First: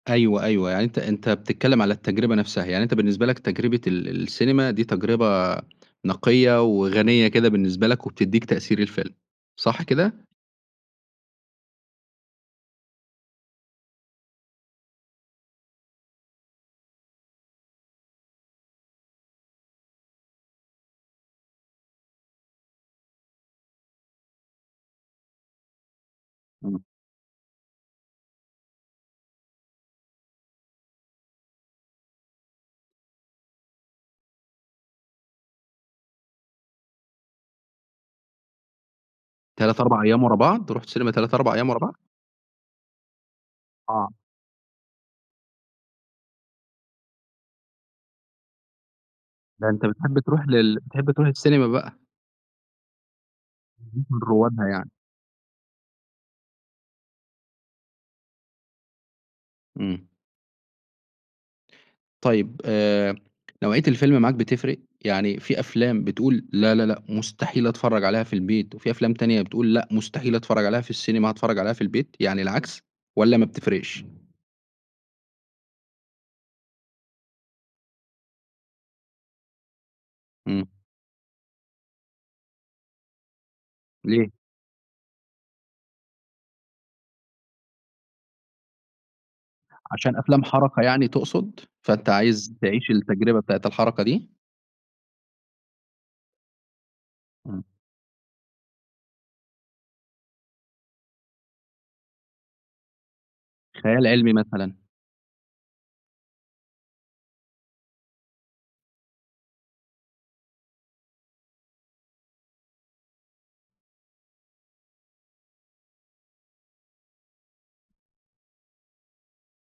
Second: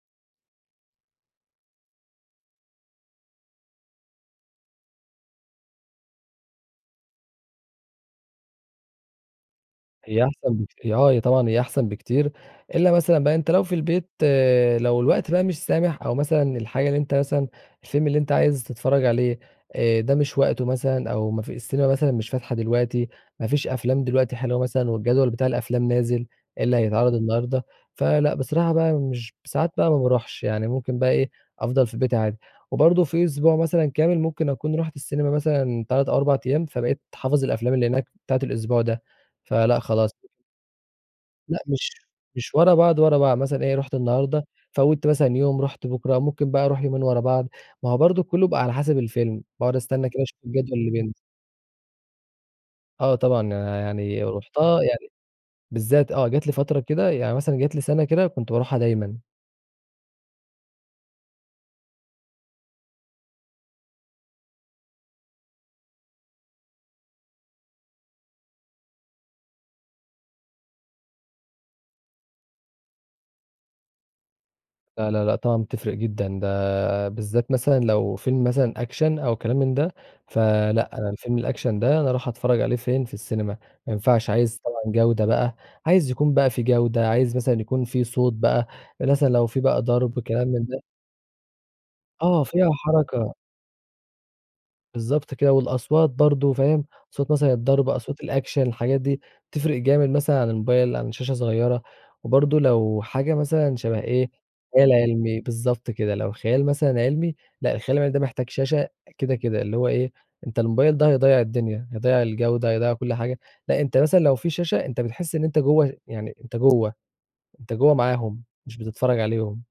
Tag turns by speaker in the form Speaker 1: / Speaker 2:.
Speaker 1: أيوه، أيوه يعني أنت أنت بتتكلّم على التجربة نفْسها، يعني أنت بالنسبة لك تجربة ال السينما، دي تجربة نقية وغنية كده بالنسبة لك، وبتدّيك تأثير الفيلم، صح
Speaker 2: هي
Speaker 1: كده؟
Speaker 2: احسن بكت آه طبعًا هي احسن بكتير، إلا مثلًا بقى أنت لو في البيت لو الوقت بقى مش سامح، أو مثلًا الحاجة اللي أنت مثلًا، الفيلم اللي أنت عايز تتفرّج عليه آآ ده مش وقته مثلًا، أو ما في السينما مثلًا مش فاتحة دلوقتي، ما فيش أفلام دلوقتي حلوة مثلًا والجدول بتاع الأفلام نازل، إيه اللي
Speaker 1: إمم.
Speaker 2: هيتعرض النهارده، فلأ بصراحة بقى مش ساعات بقى ما باروحش، يعني ممكن بقى إيه، أفضل في بيتي عادي، وبرضه في أسبوع مثلًا كامل ممكن أكون رُحت السينما مثلًا 3، 4 أيام، فبقيت حافظ الأفلام اللي هناك بتاعة الأسبوع ده، فلأ
Speaker 1: 3، 4
Speaker 2: خلاص
Speaker 1: أيام ورا بعض، رُحت سينما 3، 4
Speaker 2: لأ
Speaker 1: أيام ورا
Speaker 2: مش
Speaker 1: بعض؟
Speaker 2: مش ورا بعض، ورا بعض، مثلًا إيه رُحت
Speaker 1: آه.
Speaker 2: النهارده فوّتّ مثلًا يوم، رُحت بُكرة ممكن بقى أروح يومين ورا بعض، ما هو برضه كلّه بقى على حسب الفيلم،
Speaker 1: ده
Speaker 2: باقعد
Speaker 1: أنت
Speaker 2: أستنى
Speaker 1: بتحب
Speaker 2: كده أشوف
Speaker 1: تروح
Speaker 2: الجدول
Speaker 1: لل
Speaker 2: اللي
Speaker 1: بتحب
Speaker 2: بينزل.
Speaker 1: تروح السينما بقى.
Speaker 2: آه طبعًا آآ،
Speaker 1: بقيت من
Speaker 2: يعني
Speaker 1: روادها
Speaker 2: رُحتها
Speaker 1: يعني.
Speaker 2: يعني بالذات آه جات لي فترة كده، يعني مثلًا جات لي سنة كده، كنت باروحها دايمًا.
Speaker 1: إمم. طيب آآ، نوعية الفيلم معاك بتفرِق؟ يعني في أفلام بتقول لا، لا، لأ، مستحيل أتفرّج عليها في البيت، وفي أفلام تانية بتقول لأ مستحيل أتفرّج عليها في السينما هاتفرّج عليها في البيت، يعني العكس، والّا ما بتفرقش؟
Speaker 2: لا، لا، لأ، طبعًا بتفرِق جدًا، ده بالذات مثلًا لو فيلم مثلًا Action أو كلام من ده،
Speaker 1: إمم.
Speaker 2: فلأ أنا الفيلم الAction ده أنا اروح أتفرّج عليه فين، في السينما، ما ينفعش
Speaker 1: ليه؟
Speaker 2: عايز طبعًا جودة بقى، عايز يكون بقى في جودة، عايز مثلًا يكون في صوت بقى مثلًا لو في بقى
Speaker 1: عشان
Speaker 2: ضرب
Speaker 1: أفلام
Speaker 2: كلام من ده
Speaker 1: حَرَكة يعني تقصد؟ فأنت
Speaker 2: آه
Speaker 1: عايز
Speaker 2: فيها
Speaker 1: تعيش
Speaker 2: حَرَكة.
Speaker 1: التجربة بتاعة الحَرَكة دي؟
Speaker 2: بالضبط كده والأصوات برضه فاهم؟ صوت مثلًا
Speaker 1: إمم.
Speaker 2: الضرب أصوات الAction الحاجات دي تفرِق جامد مثلًا عن الموبايل عن شاشة صغيّرة، وبرضه لو حاجة مثلًا شبه
Speaker 1: خيال
Speaker 2: إيه،
Speaker 1: علمي مثلًا.
Speaker 2: خيال علمي بالضبط كده، لو خيال مثلًا علمي، لأ الخيال العلمي ده محتاج شاشة كده، كده، اللي هو إيه أنت الموبايل ده هيضيّع الدنيا، هيضيّع الجودة هيضيّع كلّ حاجة، لأ أنت مثلًا لو في شاشة أنت بتحس إن أنت جوّه يعني أنت جوّه، انت جوّه معاهم، مش بتتفرّج عليهم.